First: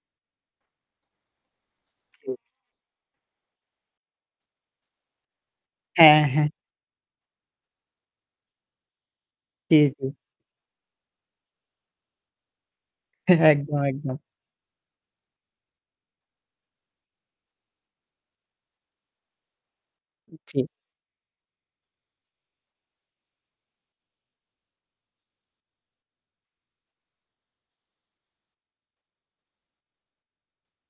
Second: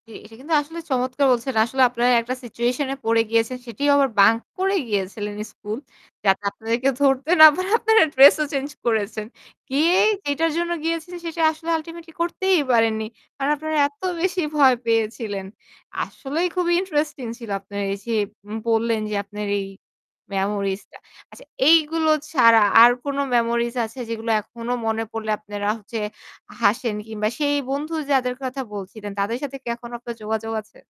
জি। এটা কিন্তু আসলে চমৎকার বলছেন। আসলে আপনারা জি। একটা সিচুয়েশন এ পড়ে গিয়েছেন। সেটিও আবার বাঙ্ক করে গিয়েছিলেন স্কুল। হ্যাঁ, যাতে হ্যাঁ। আপনাদেরকে ধরতে না পারে আপনারা ড্রেস ও চেঞ্জ করেছেন। জি, জি। গিয়েই যেটার জন্য গিয়েছিলেন সেটা আসলে আল্টিমেটলি করতেই পারেননি। কারণ আপনারা একদম, এত একদম। বেশি ভয় পেয়েছিলেন। আসলেই খুবই ইন্টারেস্টিং ছিল আপনারা এইযে উম বললেন যে আপনার এই উ জি। মেমোরিজটা। আচ্ছা, এইগুলো ছাড়া আর কোনো মেমোরিজ আছে যেগুলা এখনো মনে পড়লে আপনারা হচ্ছে হাসেন কিংবা সেই বন্ধু যাদের কথা বলছিলেন তাদের সাথে কি এখনো আপনার যোগাযোগ আছে?